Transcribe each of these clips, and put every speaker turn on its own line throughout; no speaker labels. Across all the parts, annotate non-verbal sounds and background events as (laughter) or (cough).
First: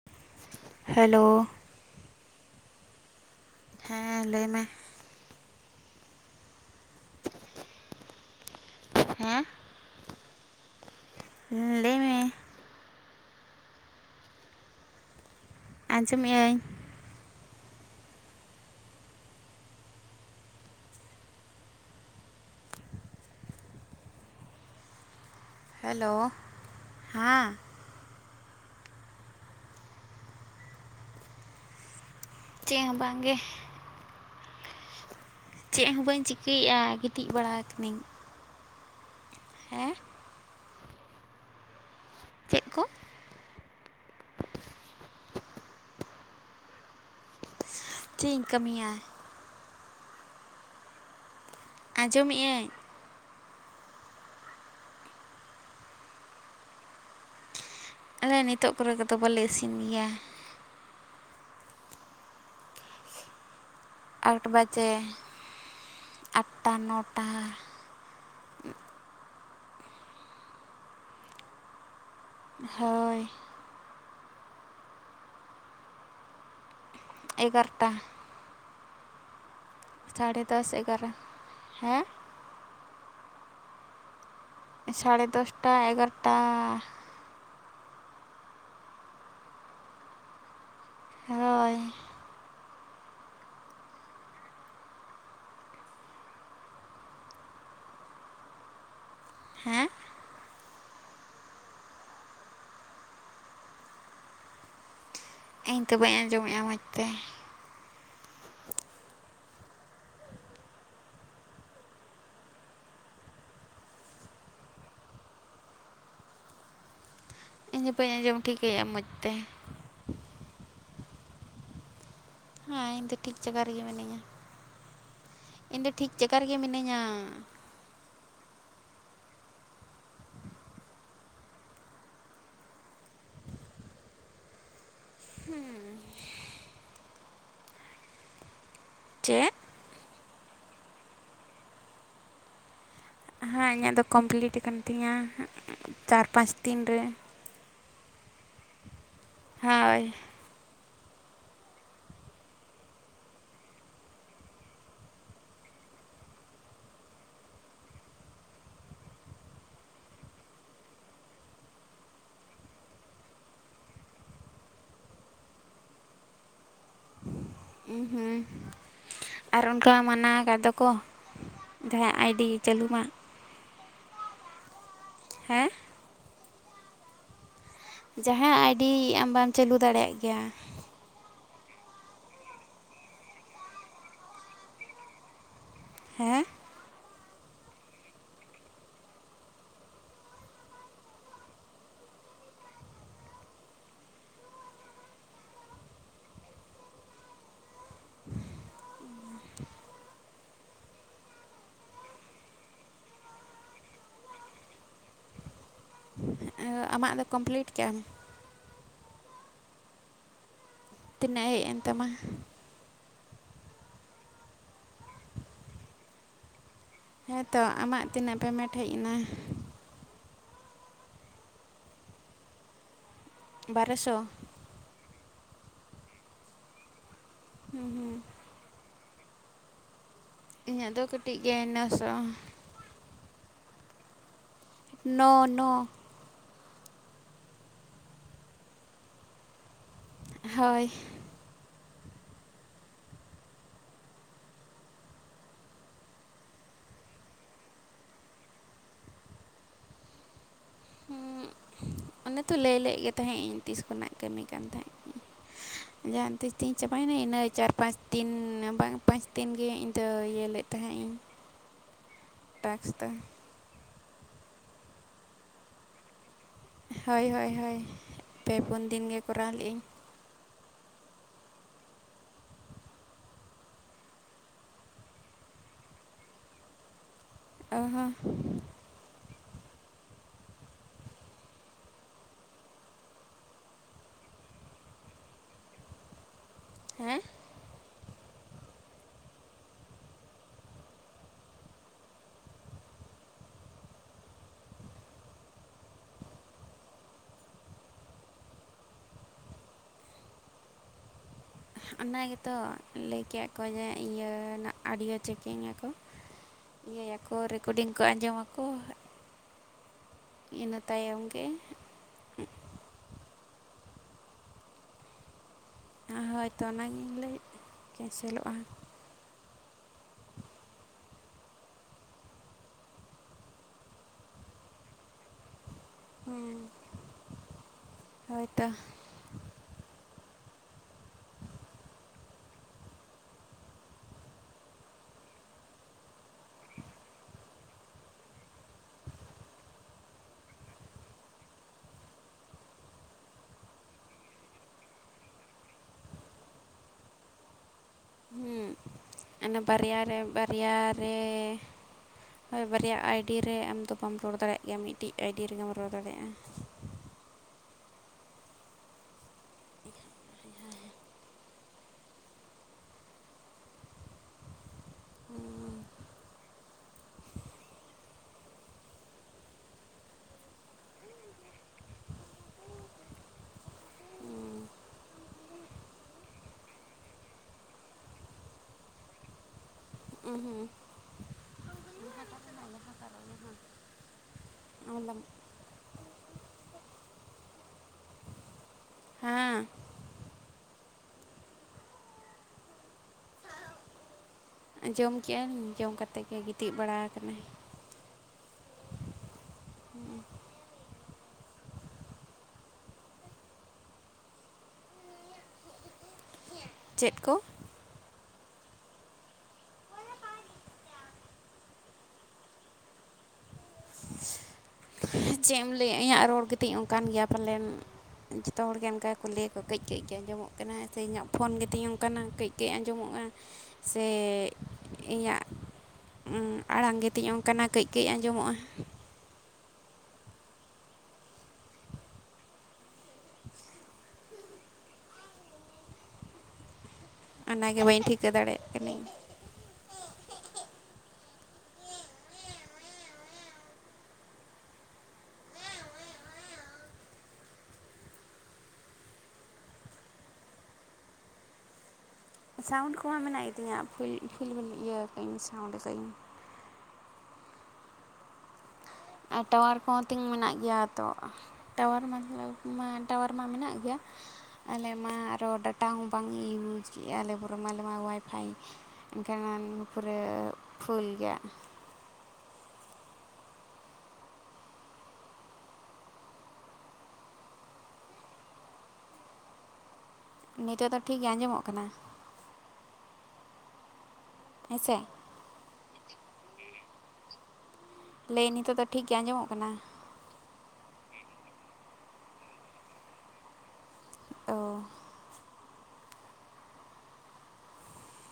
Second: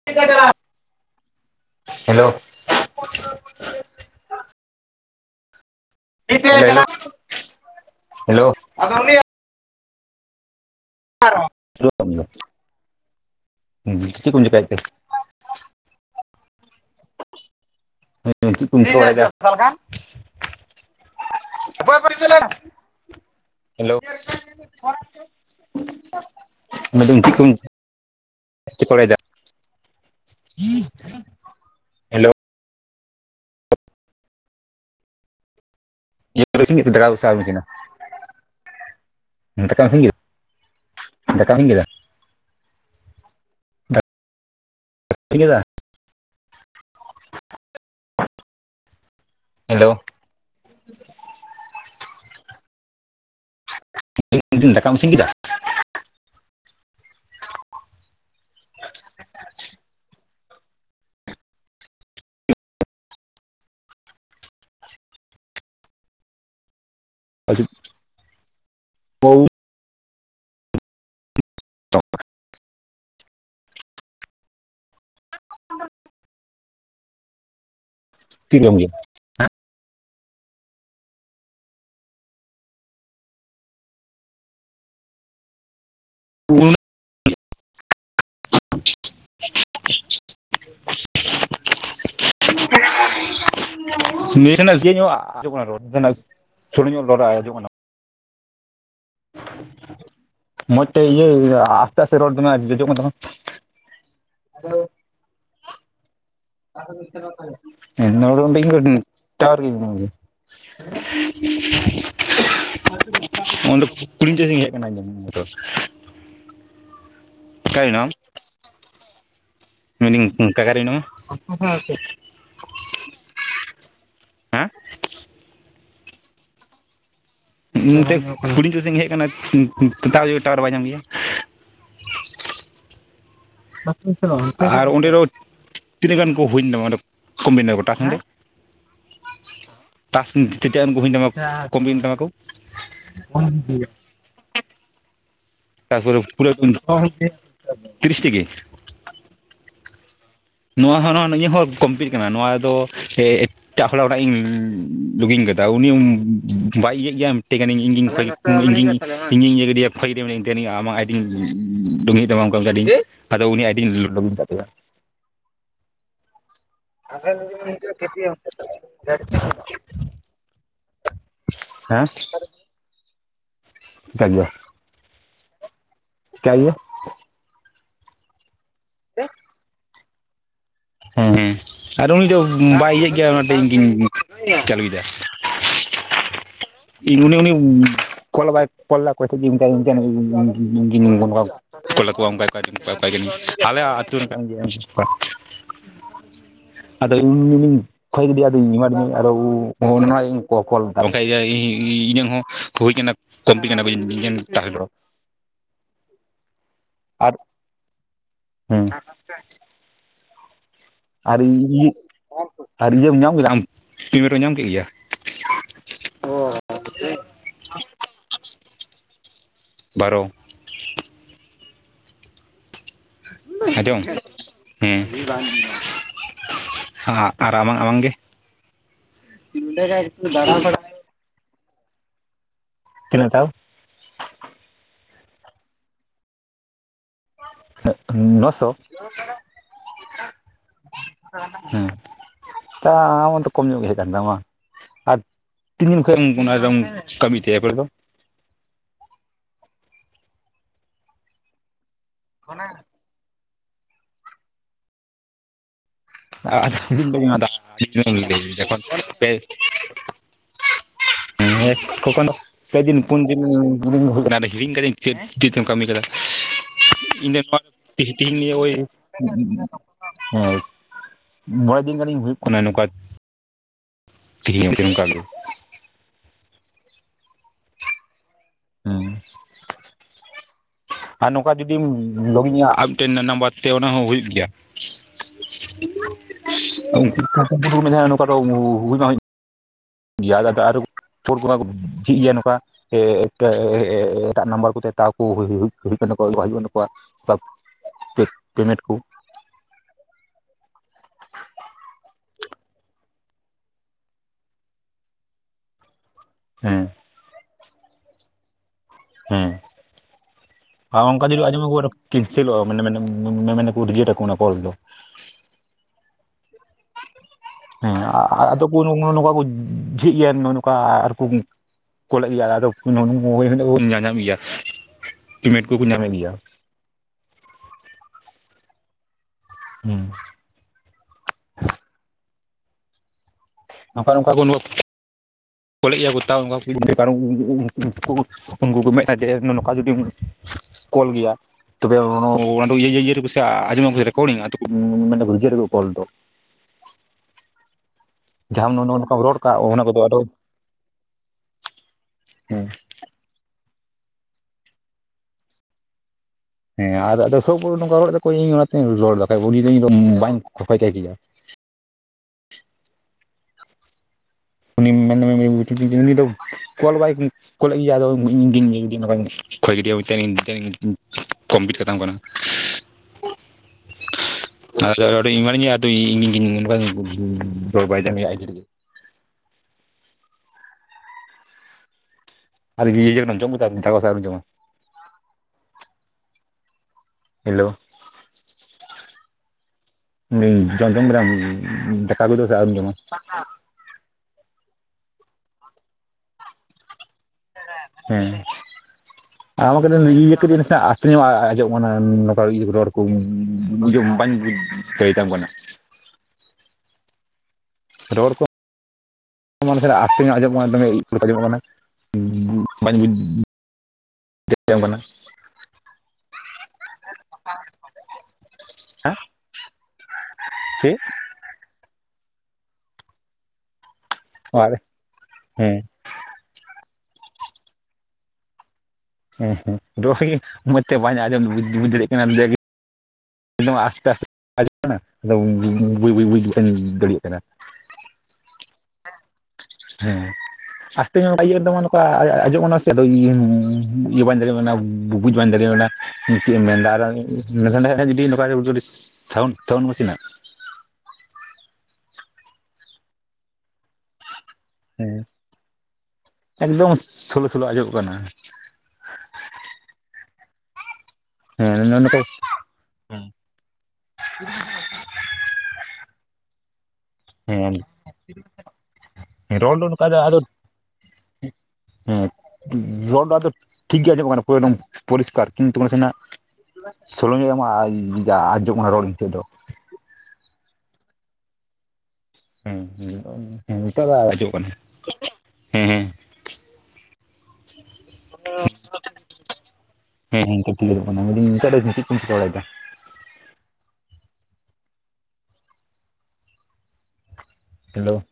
(unintelligible)
Hello
hello
ᱦᱮᱸ ᱞᱟᱹᱭ ᱢᱮ
(unintelligible) ᱦᱮᱞᱳ
ᱦᱮᱸ ᱞᱟᱹᱭ ᱢᱮ
(unintelligible) (unintelligible) ᱪᱮᱫ ᱠᱚᱢ ᱪᱤᱠᱟᱹᱭ ᱮᱫ ᱛᱮ
ᱟᱸᱡᱚᱢᱮ ᱟᱹᱧ
(unintelligible) ᱦᱮᱸ ᱪᱮᱫ ᱠᱚᱢ ᱪᱤᱠᱟᱹ ᱵᱟᱲᱟᱭ ᱫᱟ? (unintelligible) ᱦᱮᱞᱳ
ᱦᱮᱞᱳ ᱦᱮᱸ
(unintelligible) (unintelligible)
ᱪᱮ ᱦᱚᱸ ᱵᱟᱝ ᱜᱮ ᱪᱮ ᱦᱚᱸ ᱵᱟᱹᱧ ᱪᱤᱠᱟᱹᱭᱮᱟᱼᱟ ᱜᱤᱛᱤᱡ ᱵᱟᱲᱟ ᱠᱟᱹᱱᱟᱹᱧ
ᱫᱟᱠᱟᱢ ᱤᱥᱤᱱ ᱠᱮᱫᱟ ᱫᱟᱠᱟᱢ (unintelligible)
ᱪᱮᱫ ᱠᱚ
(unintelligible)
ᱪᱮ ᱤᱧ ᱠᱟᱹᱢᱤᱭᱟ?
ᱦᱮᱞᱳ,
ᱟᱸᱡᱚᱢᱮᱫ ᱟᱹᱧ
(unintelligible) ᱫᱟᱠᱟᱢ ᱤᱥᱤᱱ ᱠᱮᱫᱟ᱾
ᱟᱞᱮ ᱱᱤᱛᱚᱜ ᱠᱚᱨᱮ ᱠᱚᱫᱚ ᱵᱟᱞᱮ ᱤᱥᱤᱱ ᱜᱮᱭᱟ᱾ ᱟᱴ ᱵᱟᱡᱮ ᱟᱴᱴᱟ ᱱᱚᱴᱟ
ᱵᱳᱣ
ᱦᱳᱭ ᱮᱜᱟᱨᱚᱴᱟ
ᱫᱤᱱᱟᱹᱢ ᱜᱮ
ᱥᱟᱲᱮ ᱫᱚᱥ ᱮᱜᱟᱨᱚ ᱦᱮᱸ ᱥᱟᱲᱮ ᱫᱚᱥᱴᱟ ᱮᱜᱟᱨᱚᱴᱟ ᱦᱳᱭ
(unintelligible) ᱨᱚᱲ ᱱᱟᱥᱮᱱᱟᱸᱜ ᱪᱷᱚᱴᱚ ᱧᱚᱸᱜ ᱨᱚᱲ ᱟᱸᱡᱚᱢᱚᱜ ᱠᱟᱱᱟ ᱾
ᱦᱮᱸ
ᱢᱚᱸᱡᱽ ᱛᱮ ᱤᱭᱟᱹ ᱟᱥᱛᱮ ᱟᱥᱛᱮ ᱨᱚᱲ ᱫᱚᱢᱮ ᱡᱚᱡᱚᱜ ᱠᱟᱱ ᱛᱟᱢᱟ᱾ (unintelligible)
ᱤᱧ ᱦᱚᱛᱚ ᱵᱟᱹᱧ ᱟᱸᱡᱚᱢᱮᱫᱼᱟ ᱢᱚᱡᱽ ᱛᱮ᱾
(unintelligible) ᱴᱟᱦᱟᱨ (unintelligible) (unintelligible) ᱩᱱᱟ ᱫᱚ ᱠᱩᱞᱦᱤ ᱢᱩᱪᱟᱸᱫᱽ ᱥᱮᱫ ᱤᱧ ᱦᱮᱡᱽ ᱟᱠᱟᱱᱟ (unintelligible)
ᱤᱧ ᱦᱚᱸ
ᱚᱠᱟᱭᱮᱱᱟᱢ
ᱵᱟᱹᱧ ᱟᱸᱡᱚᱢ ᱴᱷᱤᱠᱟᱹᱭᱟ ᱢᱚᱡᱽ ᱛᱮ
ᱢᱮᱱᱟᱧ (unintelligible) ᱨᱮ ᱢᱤᱱᱟᱢᱟ᱾
ᱦᱮᱸ ᱤᱧ ᱫᱚ ᱴᱷᱤᱠ ᱡᱟᱭᱜᱟ ᱨᱮᱜᱮ ᱢᱤᱱᱟᱹᱧᱟ᱾
ᱦᱮᱸ
ᱤᱧ ᱫᱚ ᱴᱷᱤᱠ ᱡᱟᱜᱟ ᱨᱮᱜᱮ ᱢᱤᱱᱟᱹᱧᱟ᱾
ᱱᱚᱛᱮ ᱠᱩᱞᱦᱤ ᱢᱩᱪᱟᱹᱫ ᱥᱮᱫ ᱦᱮᱡᱽ ᱟᱠᱟᱱᱟ (unintelligible) ᱴᱟᱣᱟᱨ ᱵᱟᱭ ᱧᱟᱢ ᱜᱮᱭᱟ᱾ ᱟᱨ ᱚᱸᱰᱮ ᱫᱚ ᱛᱤᱱᱟᱹᱜ ᱜᱟᱱ ᱠᱚ ᱦᱩᱭᱱᱟ ᱚᱸᱰᱮ ᱠᱚᱢᱱᱟ ᱜᱚᱴᱴᱟ ᱴᱟᱥᱠ
ᱪᱮᱫ
ᱴᱟᱥ ᱛᱮ ᱛᱮᱫ ᱮᱱ ᱦᱩᱭ ᱮᱱ ᱛᱟᱢᱟ ᱠᱚ ᱠᱚᱢ ᱮᱱ ᱛᱟᱢᱟ ᱠᱚ
ᱦᱮᱸ ᱤᱧᱟᱜ ᱫᱚ ᱠᱚᱢᱯᱞᱤᱴ ᱟᱠᱟᱱ ᱛᱤᱧᱟ ᱦᱟᱸᱜ
ᱛᱟᱯᱚᱨ ᱯᱩᱨᱟᱹ ᱛᱤᱨᱤᱥᱴᱤ ᱜᱮ
ᱦᱳᱭ
ᱱᱚᱣᱟ ᱦᱚᱸ ᱱᱚᱣᱟ ᱱᱤᱭᱟᱹ ᱦᱚᱸ ᱠᱚᱢᱯᱤᱴ ᱠᱟᱱᱟ ᱱᱚᱣᱟ ᱫᱚ ᱮ ᱮᱴᱟᱜ ᱦᱚᱲ ᱚᱲᱟᱜ ᱤᱧ ᱞᱚᱜᱤᱝ ᱠᱟᱫᱟ ᱩᱱᱤ ᱵᱟᱭ ᱤᱭᱟᱹᱜ ᱜᱮᱭᱟ ᱢᱤᱫᱴᱮᱱ ᱠᱟᱹᱱᱟᱧ ᱤᱧᱜᱤᱧ ᱤᱧᱜᱤᱧ ᱤᱧᱜᱤᱧ ᱠᱷᱚᱭ ᱠᱮᱫᱮᱭᱟ ᱟᱢᱟᱜ ᱟᱭᱰᱤ ᱰᱩᱝᱜᱤᱜ ᱛᱟᱢᱟ ᱚᱱᱠᱟ ᱜᱟᱹᱰᱤ ᱟᱫᱚ ᱩᱱᱤ ᱟᱭᱰᱤ ᱞᱚᱜᱤᱧ ᱠᱟᱫ ᱛᱟᱭᱟ᱾ (unintelligible)
ᱦᱩᱸ ᱦᱩᱸ ᱟᱨ ᱚᱱᱠᱟ ᱢᱟᱱᱟ ᱠᱟᱫ ᱫᱚᱠᱚ᱾ ᱡᱟᱦᱟᱸᱭᱟᱜ ᱟᱭᱰᱤ ᱪᱟᱹᱞᱩ ᱢᱟ᱾
ᱪᱮᱠᱟᱜᱮᱭᱟ
ᱦᱮᱸ
ᱪᱤᱠᱟᱜᱮᱭᱟ
ᱡᱟᱦᱟᱸᱭᱟᱜ ᱟᱭᱰᱤ ᱟᱢ ᱵᱟᱢ ᱪᱟᱹᱞᱩ ᱫᱟᱲᱮᱭᱟᱜ ᱜᱮᱭᱟ᱾
ᱦᱮᱸ ᱟᱨ ᱩᱱᱤ ᱫᱚ ᱵᱟᱭ ᱤᱭᱟᱹᱜ ᱜᱮᱭᱟ ᱚᱱᱟ ᱛᱮ ᱤᱧᱜᱤᱧ ᱪᱟᱹᱞᱩᱭ ᱮᱫᱟ᱾
ᱦᱮᱸ
ᱩᱱᱤ ᱩᱱᱤ ᱠᱚᱞ ᱵᱟᱭ ᱠᱟᱞ ᱮᱫᱟ ᱚᱠᱚᱭ ᱴᱷᱮᱡ ᱜᱮ ᱢᱮᱛᱟᱫᱮ ᱫᱮ ᱤᱧᱜᱮ ᱚ ᱠᱚᱞ ᱟᱠᱚᱣᱟ ᱚᱱᱠᱟ ᱚᱠᱚᱭ ᱠᱟᱹᱱᱟᱹᱧ ᱟᱞᱮᱭᱟᱜ ᱟᱹᱛᱩ ᱨᱮᱱ ᱠᱟᱱ ᱜᱮᱭᱟ ᱠᱚ
(inaudible)
(inaudible) ᱠᱷᱚᱭ ᱜᱮᱫᱮᱭᱟᱧ ᱟᱫᱚᱧ ᱮᱢᱟᱫᱤᱧᱟ ᱟᱫᱚᱜ ᱱᱚᱧ ᱠᱚᱞ ᱞᱮᱫᱟᱠᱟᱱ ᱤᱧᱟᱜ ᱦᱚᱸ ᱦᱩᱭ ᱟᱠᱟᱱᱟ ᱠᱚᱢᱯᱤᱞᱤᱴ ᱠᱟᱱᱟ ᱠᱟ ᱡᱟᱱᱤᱡ ᱴᱟ
ᱟᱢᱟᱜ ᱫᱚ
ᱟᱨ
ᱠᱚᱢᱯᱞᱤᱴ ᱠᱮᱜ ᱟᱢ
ᱦᱮᱸ ᱟᱨ
ᱛᱤᱱᱟᱹᱜ ᱦᱮᱡ ᱮᱱ
ᱤᱭᱟᱹ
ᱛᱟᱢᱟ
ᱟᱨ ᱤᱭᱟᱹᱢ ᱧᱟᱢ ᱠᱮᱫᱟ ᱟᱢ ᱯᱮᱢᱮᱱᱴ ᱮᱢ ᱧᱟᱢ ᱠᱮᱫ ᱜᱮᱭᱟ ᱚ
ᱦᱮᱸᱛᱚ ᱟᱢᱟᱜ ᱛᱤᱱᱟᱹᱜ ᱯᱮᱢᱮᱱᱴ ᱦᱮᱡ ᱮᱱᱟ
ᱵᱟᱨᱚ ᱟᱡᱚᱢ
ᱵᱟᱨᱚᱥᱚ
ᱦᱮᱸ ᱟᱨ ᱟᱢᱟᱝ
ᱦᱩᱸ
ᱟᱢᱟᱝ ᱜᱮ
ᱦᱩᱸ ᱤᱧᱟᱹᱜ ᱫᱚ ᱠᱟᱹᱴᱤᱡ ᱜᱮ ᱱᱚᱥᱚ
ᱛᱤᱱᱟᱜ ᱛᱟᱣ
ᱱᱚ ᱱᱚ
ᱱᱚᱥᱚ
ᱦᱳᱭ
ᱦᱮᱸ ᱛᱟ ᱟᱢᱟᱜ ᱫᱚ ᱠᱚᱢ ᱧᱚᱜ ᱜᱮ ᱦᱮᱡ ᱟᱠᱟᱱ ᱛᱟᱢᱟ ᱵᱟᱝ ᱟᱨ ᱛᱤᱱ ᱫᱤᱱ ᱠᱷᱚᱡᱮᱢ ᱚᱱᱟ ᱨᱮᱢ ᱠᱟᱹᱢᱤ ᱛᱟᱦᱮᱫ ᱮᱯ ᱨᱮᱫᱚ
ᱚᱱᱮ ᱛᱚ ᱞᱟᱹᱭ ᱞᱮᱫ ᱜᱮ ᱛᱟᱦᱮᱸᱫ ᱤᱧ ᱛᱤᱥ ᱠᱷᱚᱱᱟᱜ ᱠᱟᱹᱢᱤ ᱠᱟᱱ ᱛᱟᱦᱮᱸᱫ ᱟᱹᱧ ᱡᱟᱦᱟᱸ ᱛᱤᱥ ᱛᱤᱧ ᱪᱟᱵᱟᱭᱮᱱᱟ ᱤᱱᱟᱹ ᱪᱟᱨ ᱯᱟᱸᱪ ᱫᱤᱱ ᱵᱟᱝ ᱯᱟᱸᱪ ᱫᱤᱱᱜᱮ ᱤᱧᱫᱚ ᱤᱭᱟᱹ ᱞᱮᱫ ᱛᱟᱦᱮᱸᱫ ᱤᱧ
(unintelligible) ᱯᱮ
ᱴᱟᱥᱠ
ᱫᱤᱱ
ᱫᱚ
ᱯᱩᱱ ᱫᱤᱱ ᱦᱤᱲᱤᱧ ᱠᱟᱫᱟᱹᱧ ᱪᱮᱫ ᱪᱮᱫ ᱮᱢ ᱠᱟᱹᱢᱤ ᱠᱟᱫᱟ
ᱦᱳᱭ
ᱤᱧ ᱫᱚ
ᱦᱳᱭ
ᱱᱚᱣᱟ
ᱦᱳᱭ
ᱛᱮᱦᱤᱧ ᱱᱤᱭᱮ
ᱯᱮ
ᱳᱭ
ᱯᱩᱱ ᱫᱤᱱ ᱜᱮ ᱠᱚᱨᱟᱣ ᱞᱮᱫᱟᱹᱧ
ᱦᱮᱸ ᱢᱚᱬᱮ ᱫᱤᱱ ᱜᱟᱱᱤᱧ ᱦᱩᱭᱩᱜ ᱠᱟᱱᱟ ᱱᱚᱝᱠᱟ ᱛᱤᱦᱤᱧ ᱩᱱᱤ ᱥᱮ ᱟᱱᱠᱟ
ᱟᱦᱟ
ᱦᱮᱸ ᱟᱨ ᱱᱚᱝᱠᱟ ᱡᱩᱫᱤᱢ ᱞᱚᱜᱤᱱᱟ ᱟᱨ ᱢᱤᱫᱴᱮᱱ ᱱᱟᱢᱵᱟᱨ ᱛᱮ ᱚᱱᱟ ᱦᱚᱸ ᱦᱳᱭᱳᱜ ᱜᱮᱭᱟ ᱢᱮ
ᱦᱮᱸ
ᱱᱚᱝᱠᱟ ᱫᱚ ᱦᱩᱭ ᱢᱟ ᱦᱩᱭᱩᱜ ᱜᱮᱭᱟ ᱟᱫᱚ ᱟᱨᱚ ᱦᱚᱲ ᱠᱚᱢᱟ ᱠᱚ ᱡᱷᱤᱡ ᱜᱮᱭᱟ ᱱᱚᱝᱠᱟ ᱮᱴᱟᱜ ᱱᱟᱢᱵᱟᱨ ᱠᱚᱛᱮ ᱛᱟᱣᱠᱚ ᱦᱩᱭ ᱦᱩᱭ ᱠᱟᱱ ᱛᱟᱠᱚᱣᱟ ᱛᱟᱣ ᱦᱩᱭᱩᱜ ᱠᱟᱱ ᱛᱟᱠᱚᱣᱟ ᱯᱮᱢᱮᱱᱴ ᱠᱚ
ᱚᱱᱟ ᱜᱮᱛᱚ ᱞᱟᱹᱭ ᱠᱮᱫᱟ ᱠᱚ ᱡᱮ ᱤᱭᱟᱹᱱᱟᱜ ᱚᱰᱤᱭᱳ ᱪᱮᱠᱤᱝ ᱟᱠᱚ
ᱦᱮᱸ
ᱞᱟᱹᱭ ᱟᱠᱚ ᱨᱮᱠᱚᱨᱰᱤᱝ ᱠᱚ ᱟᱸᱡᱚᱢ ᱟᱠᱚ
ᱦᱮᱸ
ᱤᱱᱟᱹ
ᱟᱨ ᱚᱱᱠᱟ
ᱛᱟᱭᱚᱢ
ᱫᱤᱱ ᱦᱤᱞᱟᱹᱜ
ᱜᱮ
ᱟᱸᱡᱚᱢ ᱠᱮᱱᱥᱮᱞᱚ-ᱟ ᱢᱮᱢᱮᱱᱟ ᱠᱩ ᱨᱤᱡᱮᱠᱴᱟ-ᱠᱩ ᱚᱱᱟ ᱠᱚᱞ ᱫᱚ
ᱦᱳᱭᱛᱚ ᱚᱱᱟᱜᱤᱧ ᱞᱟᱹᱭᱮᱫ
ᱦᱮᱸ
ᱠᱮᱱᱥᱮᱞᱚᱜᱼᱟ
ᱟᱫᱚ ᱠᱚ ᱱᱚᱝᱠᱟ ᱠᱚ ᱡᱷᱤᱡ ᱜᱮᱭᱟ ᱱᱚᱜᱼᱚᱭ ᱱᱚᱝᱠᱟ ᱟᱨᱠᱚ ᱠᱚᱞᱮᱫ ᱜᱮᱭᱟ ᱟᱫᱚ ᱢᱳᱵᱟᱭᱤᱞ ᱦᱤᱞᱳᱜ ᱵᱚᱱ ᱧᱟᱧᱟᱢ ᱜᱮᱭᱟ ᱯᱮᱢᱮᱴ ᱠᱚᱠᱚ ᱧᱟᱢᱮᱫ ᱜᱮᱭᱟ
ᱦᱮᱸ ᱦᱳᱭ ᱛᱚ
ᱦᱮᱸ
(unintelligible)
ᱱᱚᱝᱠᱟ ᱱᱚᱝᱠᱟ ᱠᱚ ᱱᱚᱣᱟ ᱠᱚᱞᱮᱜ ᱜᱮᱭᱟ ᱠᱚ ᱠᱟᱨᱚᱱ ᱩᱱᱠᱩ ᱠᱚ (unintelligible) ᱡᱮ ᱱᱚᱝᱠᱟ ᱡᱩᱫᱤᱢ ᱠᱚᱞ ᱜᱮᱭᱟ ᱛᱚᱵᱮ (unintelligible) ᱤᱭᱟᱹ ᱨᱮ ᱠᱚ ᱥᱮ ᱟᱸᱡᱚᱢ ᱧᱟᱢ (unintelligible) ᱨᱮᱠᱰᱤᱝ (unintelligible) ᱟᱫᱚ ᱢᱮᱱ ᱫᱟᱠᱩ ᱨᱤᱡᱮᱴ ᱟᱠᱚ ᱠᱚᱞ ᱫᱚ ᱡᱟᱦᱟᱸᱢ ᱱᱚᱝᱠᱟᱢ ᱨᱚᱲ
ᱦᱮᱸ ᱚᱱᱟ
ᱠᱟᱜ
ᱵᱟᱨᱭᱟ
ᱠᱚᱫᱚ
ᱨᱮ
ᱟᱫᱚ
ᱵᱟᱨᱭᱟ ᱨᱮ ᱦᱳᱭ
ᱦᱮᱸ
ᱵᱟᱨᱭᱟ ᱟᱭᱰᱤ ᱨᱮ ᱟᱢ ᱫᱚ ᱵᱟᱢ ᱨᱚᱲ ᱫᱟᱲᱮᱭᱟᱜ ᱜᱮᱭᱟ ᱢᱤᱫᱴᱤᱡ ᱟᱭᱰᱤ ᱨᱮᱜᱮᱢ ᱨᱚᱲ ᱫᱟᱲᱮᱭᱟᱜᱼᱟ
ᱦᱮᱸ ᱟᱫᱚ ᱥᱚᱵ ᱱᱚᱝᱠᱟ ᱨᱚᱲ ᱮᱫᱟᱠᱚ ᱤᱧ ᱚᱱᱟᱛᱮᱧ ᱨᱚᱲ ᱮᱫᱟ ᱵᱟᱠᱷᱟᱱ ᱩᱱᱤ ᱫᱚ ᱤᱧ ᱵᱟᱹᱧ ᱠᱷᱚᱭ ᱠᱮᱜᱮᱭᱟ ᱩᱱᱤ (unintelligible) ᱩᱱᱤ ᱫᱚ ᱠᱚᱞ ᱵᱟᱭ ᱠᱚᱞᱮᱜ ᱜᱮᱭᱟ ᱟᱫᱚ ᱤᱧ ᱜᱮᱧ ᱠᱷᱚᱭ ᱠᱮᱫᱮᱭᱟ ᱢᱮᱛᱟᱭ ᱠᱟᱱᱟᱧ ᱤᱧ ᱠᱚᱢᱯᱤᱴ ᱠᱟᱛᱟᱢ ᱠᱟᱱᱟ (unintelligible) (unintelligible) ᱨᱚᱲ ᱵᱟᱲᱟᱭ ᱫᱟ (unintelligible)
ᱩᱩᱸ ᱦᱩᱸ
ᱟᱨ ᱡᱚᱢ ᱠᱤᱫᱟ ᱫᱟᱠᱟ ᱠᱚ ᱥᱮ ᱟᱹᱣᱨᱤᱢ ᱡᱚᱢᱟ
ᱚᱸ (unintelligible)
ᱦᱮᱞᱳ
ᱦᱮᱸ
ᱢᱮᱱᱫᱤᱧ ᱡᱚᱢ ᱠᱮᱫᱟᱢ ᱫᱟᱠᱟ ᱠᱩᱫᱳ ᱥᱮ ᱟᱹᱣᱨᱤᱢ ᱡᱚᱢᱟ
ᱡᱚᱢ ᱠᱮᱜᱼᱟᱹᱧ ᱡᱚᱢ ᱠᱟᱛᱮᱫ ᱜᱮ ᱜᱤᱛᱤᱡ ᱵᱟᱲᱟ ᱟᱠᱟᱱᱟᱹᱧ
ᱦᱮᱸ ᱦᱮᱸ (unintelligible) ᱛᱤᱱᱟᱹᱜ ᱟᱸᱡᱚᱢᱚᱜ ᱠᱟᱱᱟ ᱱᱚᱝᱠᱟ ᱨᱚᱲ ᱠᱚ ᱵᱟᱹᱧ ᱵᱩᱡ ᱫᱟᱲᱮᱭᱟᱛᱟᱢ ᱠᱟᱱᱟ
ᱪᱮᱫ ᱠᱚ
ᱨᱚᱲ ᱠᱚ ᱟᱥᱛᱮ ᱧᱳᱜ ᱟᱸᱡᱚᱢᱚᱜ ᱠᱟᱱᱟ ᱫᱚᱢᱮ ᱜᱩᱞ ᱟᱸᱡᱚᱢᱚᱜ ᱠᱟᱱᱟ ᱵᱟᱹᱧ ᱵᱩᱡ (unintelligible)
ᱪᱮᱫ ᱮᱢ ᱞᱟᱹᱭᱟ ᱤᱧᱟᱹᱜ ᱨᱚᱲ ᱜᱮᱛᱤᱧ ᱚᱱᱠᱟᱱ ᱜᱮᱭᱟ ᱯᱟᱞᱮᱱ ᱡᱚᱛᱚ ᱦᱚᱲᱜᱮ ᱚᱱᱠᱟ
ᱦᱮᱸ
ᱠᱩ ᱞᱟᱹᱭᱟᱠᱚ ᱠᱟᱹᱡ ᱠᱟᱹᱡ ᱜᱮ ᱟᱸᱡᱚᱢᱚᱜ ᱠᱟᱱᱟᱭ ᱥᱮ
ᱪᱮᱫ
ᱤᱧᱟᱹᱜᱼᱼ ᱯᱷᱳᱱ ᱜᱮᱛᱤᱧ ᱚᱱᱠᱟᱱᱟ ᱠᱟᱹᱡ ᱠᱟᱹᱡ ᱟᱸᱡᱚᱢᱚᱜᱼᱟ ᱥᱮ
ᱚᱲᱟᱜ ᱨᱮ
ᱤᱧᱟᱜ
ᱦᱮᱸ
ᱟᱲᱟᱝ ᱜᱮᱛᱤᱧ ᱚᱱᱠᱟᱱᱟᱜ ᱠᱟᱹᱡ ᱠᱟᱹᱡ ᱟᱸᱡᱚᱢᱚᱜᱼᱟ
ᱦᱮᱸ ᱦᱮᱸ ᱫᱩ ᱥᱮᱜᱮ ᱢᱚᱡᱽ ᱛᱮ ᱵᱟᱧ ᱟᱸᱡᱚᱢ ᱵᱩᱡ ᱵᱩᱡ ᱫᱟᱲᱮᱭᱟᱜ ᱠᱟᱱᱟ ᱼᱼ ᱱᱚᱣᱟ ᱟᱥᱛᱮ ᱟᱥᱛᱮ ᱟᱡᱩᱜ ᱠᱟᱱᱟ ᱟᱫᱚ ᱵᱩᱡᱽ (unintelligible) ᱫᱟᱲᱮᱭᱟᱜ ᱠᱟᱱᱟ
ᱚᱱᱟᱜᱮ ᱵᱟᱹᱧ ᱴᱷᱤᱠᱟᱹ ᱫᱟᱲᱮᱭᱟᱜ ᱠᱟᱹᱱᱟᱹᱧ
ᱦᱮᱸ ᱟᱥᱛᱮ ᱧᱚᱜ ᱤᱭᱟᱹ ᱫᱚ ᱱᱚᱝᱠᱟ ᱟᱸᱡᱚᱢᱚᱜ ᱠᱟᱱᱟ ᱥᱮ ᱟᱫᱚ ᱤᱭᱟᱹ ᱤᱭᱟᱹ ᱵᱟᱹᱧ ᱫᱟᱲᱮᱣᱟᱱᱟ ᱵᱩᱡ ᱵᱟᱹᱧ ᱫᱟᱲᱮ ᱣᱟᱱᱟ ᱪᱮᱫ ᱤᱧ ᱢᱮᱱᱫᱟ ᱟᱨ ᱡᱤ ᱱᱚᱝᱠᱟ ᱜᱮ ᱡᱩᱫᱤ ᱥᱟᱣᱩᱱ ᱥᱟᱣᱩᱱ ᱢᱮᱥᱮ ᱱᱟᱜ
ᱥᱟᱣᱩᱱᱰ ᱠᱚᱢᱟ ᱢᱮᱱᱟᱜ ᱜᱮ ᱛᱤᱧᱟ ᱯᱷᱩᱞ ᱯᱷᱩᱞᱢᱩᱱ ᱤᱭᱟᱹ
ᱦᱮᱸ
ᱠᱟᱜ ᱟᱹᱧ ᱥᱟᱣᱩᱱᱰ ᱟᱠᱟᱜᱼᱟᱹᱧ
ᱮᱠᱫᱚᱢ ᱥᱳᱞᱳ ᱥᱳᱞᱳ ᱟᱸᱡᱚᱢᱚᱜ ᱠᱟᱱᱟ
ᱟᱨ ᱴᱟᱣᱟᱨ ᱠᱚᱦᱚᱸ ᱛᱤᱧ ᱢᱮᱱᱟᱜ ᱜᱮᱭᱟ ᱛᱚ
ᱦᱮᱸ
ᱴᱟᱣᱟᱨ
ᱱᱚᱝᱠᱟ
ᱢᱚᱛᱞᱚᱵᱽ ᱢᱟ ᱴᱟᱣᱟᱨ ᱢᱟ ᱢᱮᱱᱟᱜ ᱜᱮᱭᱟ ᱟᱞᱮ ᱢᱟ ᱟᱨᱦᱚᱸ ᱰᱟᱴᱟ ᱦᱚᱸ ᱵᱟᱝ ᱤᱭᱩᱡᱽ ᱠᱮᱜᱼᱟᱞᱮ ᱟᱞᱮᱢᱟ
ᱦᱮᱸ
ᱵᱚᱨᱚᱝ ᱣᱟᱭᱯᱷᱟᱭ ᱮᱱᱠᱷᱟᱱ
ᱨᱚᱲ ᱫᱚ ᱱᱚᱝᱠᱟ ᱫᱚ
ᱯᱩᱨᱟᱹ
ᱟᱫᱚ
ᱯᱷᱩᱞ ᱜᱮᱭᱟ
ᱦᱮᱸ ᱱᱚᱭᱟ (unintelligible) ᱫᱚ ᱴᱷᱤᱠ ᱜᱮ ᱟᱸᱡᱚᱢᱚᱜ ᱠᱟᱱᱟ ᱮᱠᱚᱫᱚᱢ ᱯᱚᱨᱤᱥᱠᱟᱨ ᱠᱤᱱᱛᱩ ᱱᱟᱥᱮ ᱱᱟᱜ ᱥᱳᱞᱳ ᱧᱚᱜ ᱮᱢᱟ ᱟᱸᱡᱚᱜ (unintelligible) ᱨᱚᱲ ᱛᱮᱫᱚ
ᱱᱤᱛᱚᱜ ᱫᱚ ᱴᱷᱤᱠ ᱜᱮ ᱟᱸᱡᱚᱢᱚᱜ ᱠᱟᱱᱟ
ᱦᱮᱸ ᱦᱮᱸ ᱱᱤᱛᱚᱜ ᱫᱚ ᱦᱤᱡᱩᱜ ᱠᱟᱱᱟ
ᱦᱮᱸᱥᱮ
ᱦᱮᱸ ᱦᱮᱸ
ᱞᱟᱹᱭ ᱱᱤᱛᱚᱜ ᱫᱚ ᱴᱷᱤᱠ ᱜᱮ ᱟᱸᱡᱚᱢᱚᱜ ᱠᱟᱱᱟ
ᱦᱮᱸ ᱦᱮᱸ ᱱᱤᱛᱚᱜ ᱴᱷᱤᱠ ᱜᱮ ᱟᱸᱡᱚᱢᱚᱜ ᱠᱟᱱᱟ (unintelligible) ᱞᱟᱹᱭᱫᱟᱹᱧ ᱱᱤᱛᱚᱜ ᱫᱚ ᱢᱮ ᱪᱮᱫ ᱠᱚᱢ ᱪᱤᱠᱟᱹ ᱵᱟᱲᱟᱭᱮᱫᱟ
ᱚᱻ
ᱦᱮᱞᱳ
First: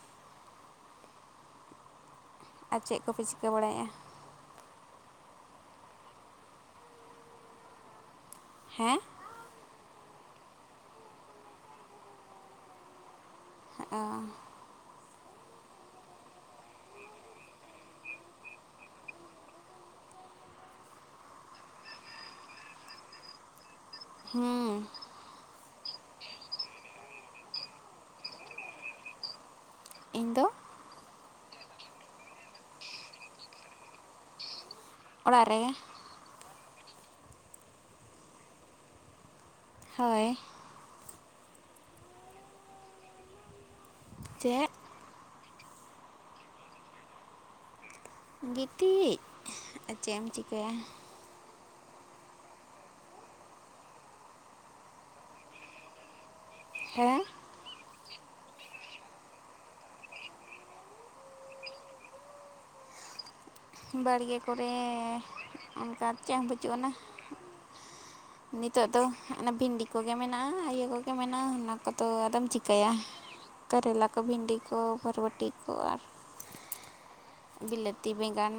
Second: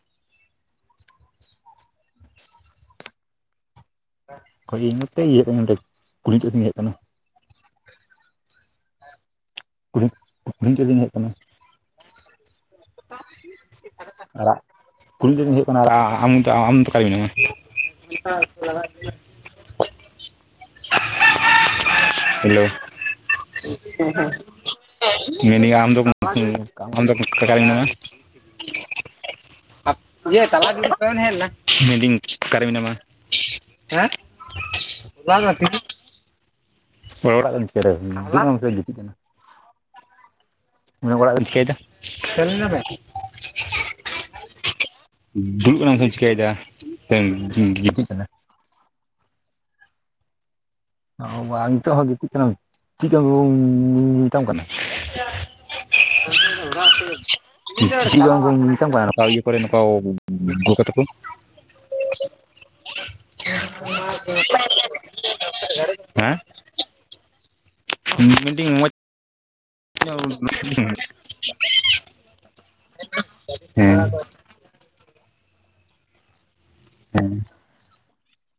ᱟᱨ ᱪᱮᱫ ᱠᱚᱯᱮ ᱪᱤᱠᱟᱹ ᱵᱟᱲᱟᱭᱮᱜᱼᱟ
ᱚᱠᱚᱭ ᱤᱧ ᱱᱚᱛᱮ ᱤᱭᱟᱹ ᱥᱮᱱᱤᱧ ᱠᱩᱞᱦᱤ ᱥᱮᱱ ᱤᱧ ᱦᱮᱡ ᱟᱠᱟᱱᱟ
ᱦᱮᱸ
ᱠᱩᱞᱦᱤ (unintelligible) ᱦᱮᱡ ᱟᱠᱟᱱᱟ
ᱮᱸᱻᱻ
ᱟᱨ ᱠᱩᱞᱦᱤ ᱛᱮᱫᱩᱧ ᱦᱮᱡ ᱟᱠᱟᱱᱟ ᱟᱨ ᱟᱢ ᱟᱢ ᱫᱚ ᱚᱠᱟᱨᱮ ᱢᱮᱱᱟᱢᱟ ᱦᱮᱞᱳ
ᱦᱩᱸ
ᱢᱮᱱᱮᱜ ᱟᱹᱧ ᱟᱢ ᱫᱚ ᱟᱢ ᱫᱚ ᱚᱠᱟᱴᱟᱜ ᱨᱮ ᱢᱮᱱᱟᱢᱟ
ᱤᱧ ᱫᱚ
(unintelligible) ᱢᱤᱱᱫᱟᱹᱧ ᱚᱠᱟᱨᱮ ᱢᱮᱱᱟᱢᱟ ᱦᱮᱸ
ᱚᱲᱟᱜ
ᱵᱟᱝᱟ
ᱨᱮ
(unintelligible) ᱦᱚᱲ ᱚᱲᱟᱜ ᱨᱮᱱ ᱪᱮᱬᱮ (unintelligible) ᱜᱩᱛᱤᱡ ᱠᱟᱱᱟ
ᱦᱳᱭ
ᱚᱲᱟᱜ ᱨᱮᱢ ᱪᱤᱠᱟᱹᱭᱮᱫᱟ (unintelligible)
ᱪᱮᱫ?
ᱫᱩᱲᱩᱵ ᱠᱟᱱᱟᱢ ᱥᱮᱢ ᱪᱤᱠᱟᱹᱭᱮᱫᱟ ᱥᱮ ᱜᱤᱛᱤᱡ ᱠᱟᱱᱟ
ᱜᱤᱛᱤᱡ ᱟᱨ ᱪᱮᱫ ᱮᱢ ᱪᱤᱠᱟᱹᱭᱟ
ᱚ ᱵᱟ ᱱᱤᱛᱚᱜ ᱦᱚᱸ ᱜᱤᱛᱤᱡ ᱠᱟᱱᱟᱢ ᱪᱮᱫ ᱵᱟᱝᱠᱚ ᱢᱮᱛᱟᱢ ᱠᱟᱱᱟ
ᱦᱮᱸ
(unintelligible) ᱪᱮᱫ ᱜᱮ ᱵᱟᱝ ᱠᱚ ᱢᱮᱛᱟᱢ ᱠᱟᱱᱟ ᱱᱚᱝᱠᱟ ᱤᱭᱟᱹ ᱠᱚᱨᱮ ᱱᱚᱝᱠᱟ ᱜᱚᱜᱚ ᱛᱟᱠᱚ
ᱵᱟᱲᱜᱮ ᱠᱚᱨᱮ ᱚᱱᱠᱟ ᱪᱮᱫ
ᱦᱮᱸ
ᱦᱚᱸ ᱵᱟᱹᱪᱩᱜ ᱟᱱᱟ
ᱢᱮᱱᱫᱟᱹᱧ
ᱱᱤᱛᱚᱜ
ᱢᱚᱡᱽ
ᱫᱚ ᱚᱱᱟ ᱵᱷᱤᱱᱰᱤ ᱠᱚᱜᱮ
ᱦᱮᱸ
ᱢᱮᱱᱟᱜᱼᱟ ᱤᱭᱟᱹ ᱠᱚᱜᱮ ᱢᱮᱱᱟᱜᱼᱟ ᱚᱱᱟ ᱠᱚᱫᱚ ᱟᱫᱚᱢ ᱪᱤᱠᱟᱹᱭᱟ
ᱦᱮᱸ
ᱠᱟᱨᱮᱞᱟ ᱠᱚ ᱵᱷᱤᱱᱰᱤ ᱠᱚ ᱵᱚᱨᱵᱚᱴᱤ ᱠᱚ ᱟᱨ
ᱦᱩᱸ
ᱵᱤᱞᱟᱹᱛᱤ ᱵᱮᱸᱜᱟᱱ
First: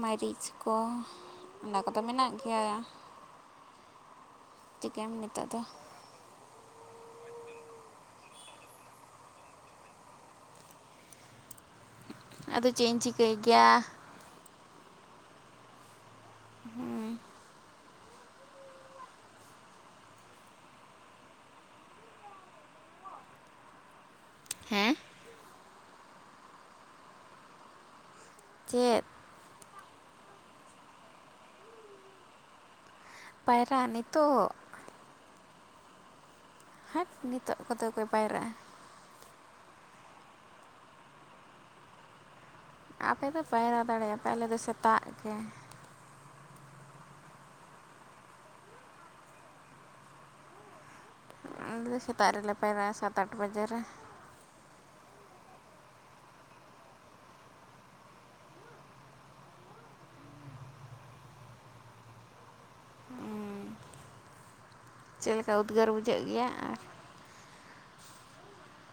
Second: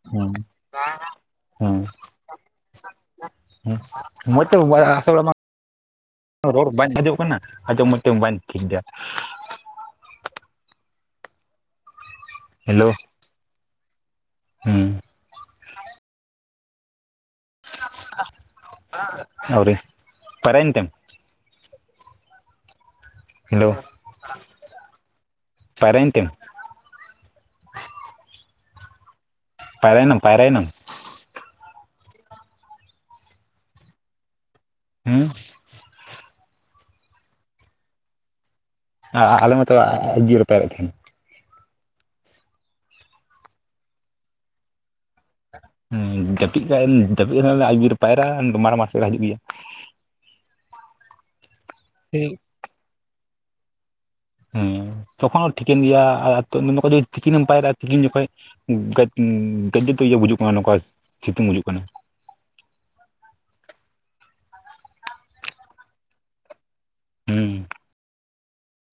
ᱢᱟᱹᱨᱤᱪ ᱠᱚ
ᱦᱮᱸ
ᱚᱱᱟ ᱠᱚᱫᱚ ᱢᱮᱱᱟᱜ ᱜᱮᱭᱟ
ᱢᱚᱡ ᱛᱮ ᱵᱟᱭ
ᱪᱤᱠᱟᱹᱭᱟᱢ
ᱟᱥᱟᱲ ᱢᱟ
ᱱᱤᱛᱚᱜ ᱫᱚ
ᱨᱚᱲ ᱵᱟᱧ ᱵᱩᱡᱚᱜ ᱠᱟᱱᱟ ᱟᱫᱚ (unintelligible) ᱵᱟᱹᱧ ᱴᱷᱤᱠ ᱮᱫᱟ
ᱟᱫᱚ ᱪᱮᱫ
ᱦᱮᱞᱳ
ᱤᱧ ᱪᱤᱠᱟᱹᱭ ᱜᱮᱭᱟ
ᱦᱩᱸ
ᱦᱩᱸ
ᱟᱣᱨᱤ ᱯᱟᱭᱨᱟᱭᱮᱱᱛᱮᱢ ᱦᱮᱞᱳ,
ᱦᱮᱸ
ᱯᱟᱭᱨᱟᱭᱮᱱᱛᱮᱢ
ᱪᱮᱫ
ᱯᱟᱭᱨᱟᱱᱟᱢ ᱯᱟᱭᱨᱟᱱᱟᱢ
ᱯᱟᱭᱨᱟ ᱱᱤᱛᱚᱜ
ᱦᱩᱸ
ᱦᱟᱴ ᱱᱤᱛᱚᱜ ᱠᱚᱫᱚ ᱠᱚ ᱯᱟᱭᱨᱟᱜᱼᱟ
ᱟᱞᱮ ᱢᱟᱛᱚ ᱟᱰᱤ ᱡᱩᱨ ᱞᱮ ᱯᱟᱭᱨᱟᱜ ᱛᱟᱦᱮᱱᱟ
ᱟᱯᱮ ᱯᱮ ᱯᱟᱭᱨᱟ ᱫᱟᱲᱮᱭᱟᱜᱯᱮ ᱟᱞᱮ ᱫᱚ ᱥᱮᱛᱟᱜ ᱜᱮ
ᱦᱡᱟᱹᱯᱤᱫ ᱨᱮᱦᱚᱸᱞᱮ ᱟᱹᱭᱩᱵ ᱵᱮᱨ ᱯᱟᱭᱨᱟᱜ ᱢᱟᱨᱟᱝ ᱢᱟᱴ ᱥᱮᱫ ᱞᱮ ᱦᱤᱡᱩᱜ ᱜᱮᱭᱟ
ᱟᱞᱮ ᱫᱚ ᱥᱮᱛᱟᱜ ᱨᱮᱞᱮ ᱯᱟᱭᱨᱟᱜᱼᱟ ᱥᱟᱛ ᱟᱴ ᱵᱟᱡᱮ ᱨᱮ
ᱦᱮᱸ ᱛᱚᱠᱷᱚᱱ ᱦᱚᱸ ᱴᱷᱤᱠᱟᱹᱱ ᱜᱮᱭᱟ ᱟᱨ ᱛᱤᱠᱤᱱᱮᱢ ᱯᱟᱭᱨᱟᱜᱼᱟ ᱛᱤᱠᱤᱱ ᱡᱚᱠᱷᱚᱡ ᱜᱟᱡᱮ ᱛᱚ ᱤᱭᱟᱹ ᱵᱩᱡᱩᱜ ᱠᱟᱱᱟ ᱱᱚᱝᱠᱟ ᱥᱤᱛᱩᱝ ᱵᱩᱡᱩᱜ ᱠᱟᱱᱟ
ᱪᱮᱫ ᱞᱮᱠᱟ ᱩᱫᱽᱜᱟᱹᱨ ᱵᱩᱡᱷᱟᱹᱜ ᱜᱮᱭᱟ ᱟᱨ
ᱦᱩᱸ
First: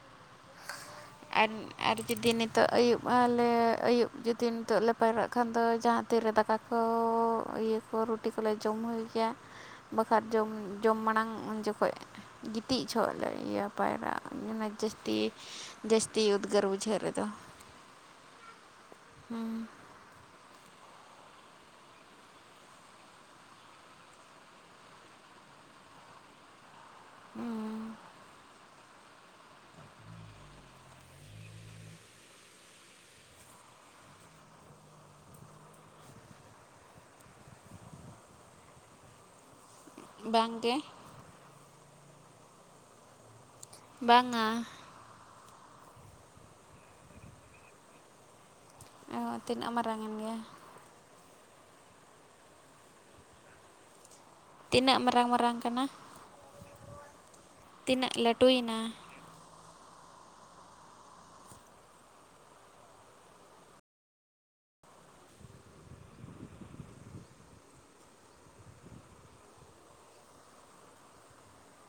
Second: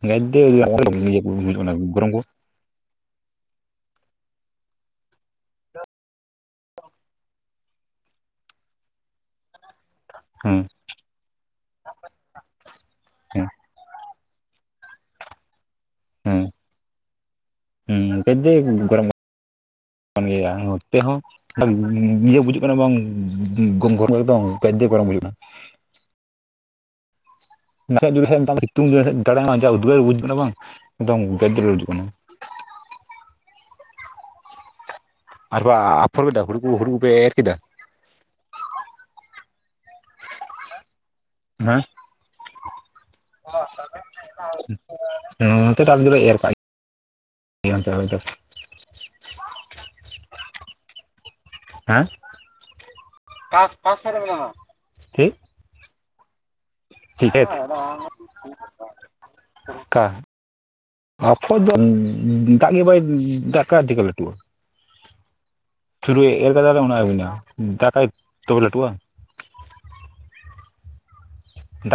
ᱜᱟᱫᱫᱮ (unintelligible)
ᱟᱨ ᱟᱨ ᱡᱩᱫᱤ ᱱᱤ ᱛᱚᱜ ᱟᱹᱭᱩᱵ ᱟᱞᱮ ᱟᱹᱭᱩᱵ ᱡᱩᱫᱤ ᱱᱤᱛᱚᱜ ᱞᱮ ᱯᱟᱭᱨᱟᱜ ᱠᱷᱟᱱ ᱫᱚ ᱡᱟᱦᱟᱸ ᱛᱤᱨᱮ ᱫᱟᱠᱟ ᱠᱚ ᱤᱭᱟᱹ ᱨᱩᱴᱤ ᱠᱚᱞᱮ ᱡᱚᱢ ᱦᱩᱭ ᱜᱮᱭᱟ ᱵᱟᱠᱷᱟᱡ ᱡᱚᱢ
ᱦᱮᱸ
ᱡᱚᱢ ᱢᱟᱲᱟᱝ ᱩᱱ ᱡᱚᱠᱷᱚᱱ ᱜᱤᱛᱤᱡ ᱡᱚᱦᱚᱜ ᱞᱮ ᱤᱭᱟᱹ ᱯᱟᱭᱨᱟᱜ-ᱟ ᱚᱱᱟ ᱡᱟᱹᱥᱛᱤ ᱡᱟᱹᱥᱛᱤ ᱩᱫᱽᱜᱟᱹᱨ ᱵᱩᱡᱷᱟᱹᱣ ᱨᱮᱫᱚ
ᱦᱩᱸ ᱜᱟᱡᱮ ᱜᱚᱨᱚᱢ ᱠᱟᱱᱜᱮᱭᱟ ᱱᱚᱛᱮ ᱦᱚᱸ ᱤᱭᱟᱹ ᱵᱩᱡᱩᱜ ᱠᱟᱱᱟ ᱵᱟᱝ ᱜᱚᱨᱟᱢ ᱮᱠᱫᱚᱢ ᱜᱟᱡᱮ ᱜᱚᱨᱚᱢ ᱵᱩᱡᱟᱜ ᱠᱟᱱᱟ ᱱᱟᱥᱮᱜ (unintelligible) ᱥᱤᱛᱩᱝ ᱫᱟᱲᱟᱱ ᱩᱫᱽᱜᱟᱹᱨ ᱵᱩᱡᱩᱜ ᱠᱟᱱᱟ ᱵᱟᱝ ᱮᱫᱚᱢ (unintelligible) ᱠᱟᱱᱟ ᱟᱨ ᱵᱟ ᱟᱯᱷᱚᱨ ᱠᱮᱫᱟ ᱦᱩᱲᱩ ᱠᱚ ᱦᱩᱲᱩ ᱠᱚ ᱯᱮ ᱮᱨ ᱠᱮᱫᱟ
ᱵᱟᱝ ᱜᱮ
ᱦᱮᱸ
ᱵᱟᱝᱟ
(inaudible) ᱦᱮᱸ ᱱᱚᱛᱮ ᱫᱚ ᱚᱞᱮ ᱫᱚᱞᱮ ᱮᱨ ᱠᱟᱜ ᱜᱮᱭᱟ ᱱᱚᱛᱮ ᱫᱚ
ᱚ ᱛᱤᱱᱟᱹᱜ ᱢᱟᱨᱟᱝᱮᱱ ᱜᱮᱭᱟ
ᱦᱮᱸ ᱚᱠᱟ ᱚᱠᱟ ᱥᱮᱫ ᱨᱮ ᱢᱮᱱᱟᱢᱟ?
ᱛᱤᱱᱟᱹᱜ ᱢᱟᱨᱟᱝ ᱢᱟᱨᱟᱝ ᱠᱟᱱᱟ ᱛᱤᱱᱟᱹᱜ ᱞᱟᱹᱴᱩᱭᱮᱱᱟ?
ᱠᱟ ᱚᱠᱚᱭ ᱫᱚ ᱫᱟᱜ ᱜᱮ ᱵᱟᱭ ᱫᱟᱜ ᱠᱟᱜ ᱟ ᱪᱤᱠᱟ ᱞᱟᱴᱩᱜ-ᱟ? ᱛᱩᱨᱩᱭ ᱮᱨ ᱠᱟᱫᱟᱞᱮ ᱚᱱᱟ ᱟᱹᱜᱩᱱᱟ ᱫᱟᱠᱟᱭ ᱛᱚᱵᱮ ᱞᱟᱹᱴᱩᱜᱼᱟ ᱾ ᱫᱟᱜ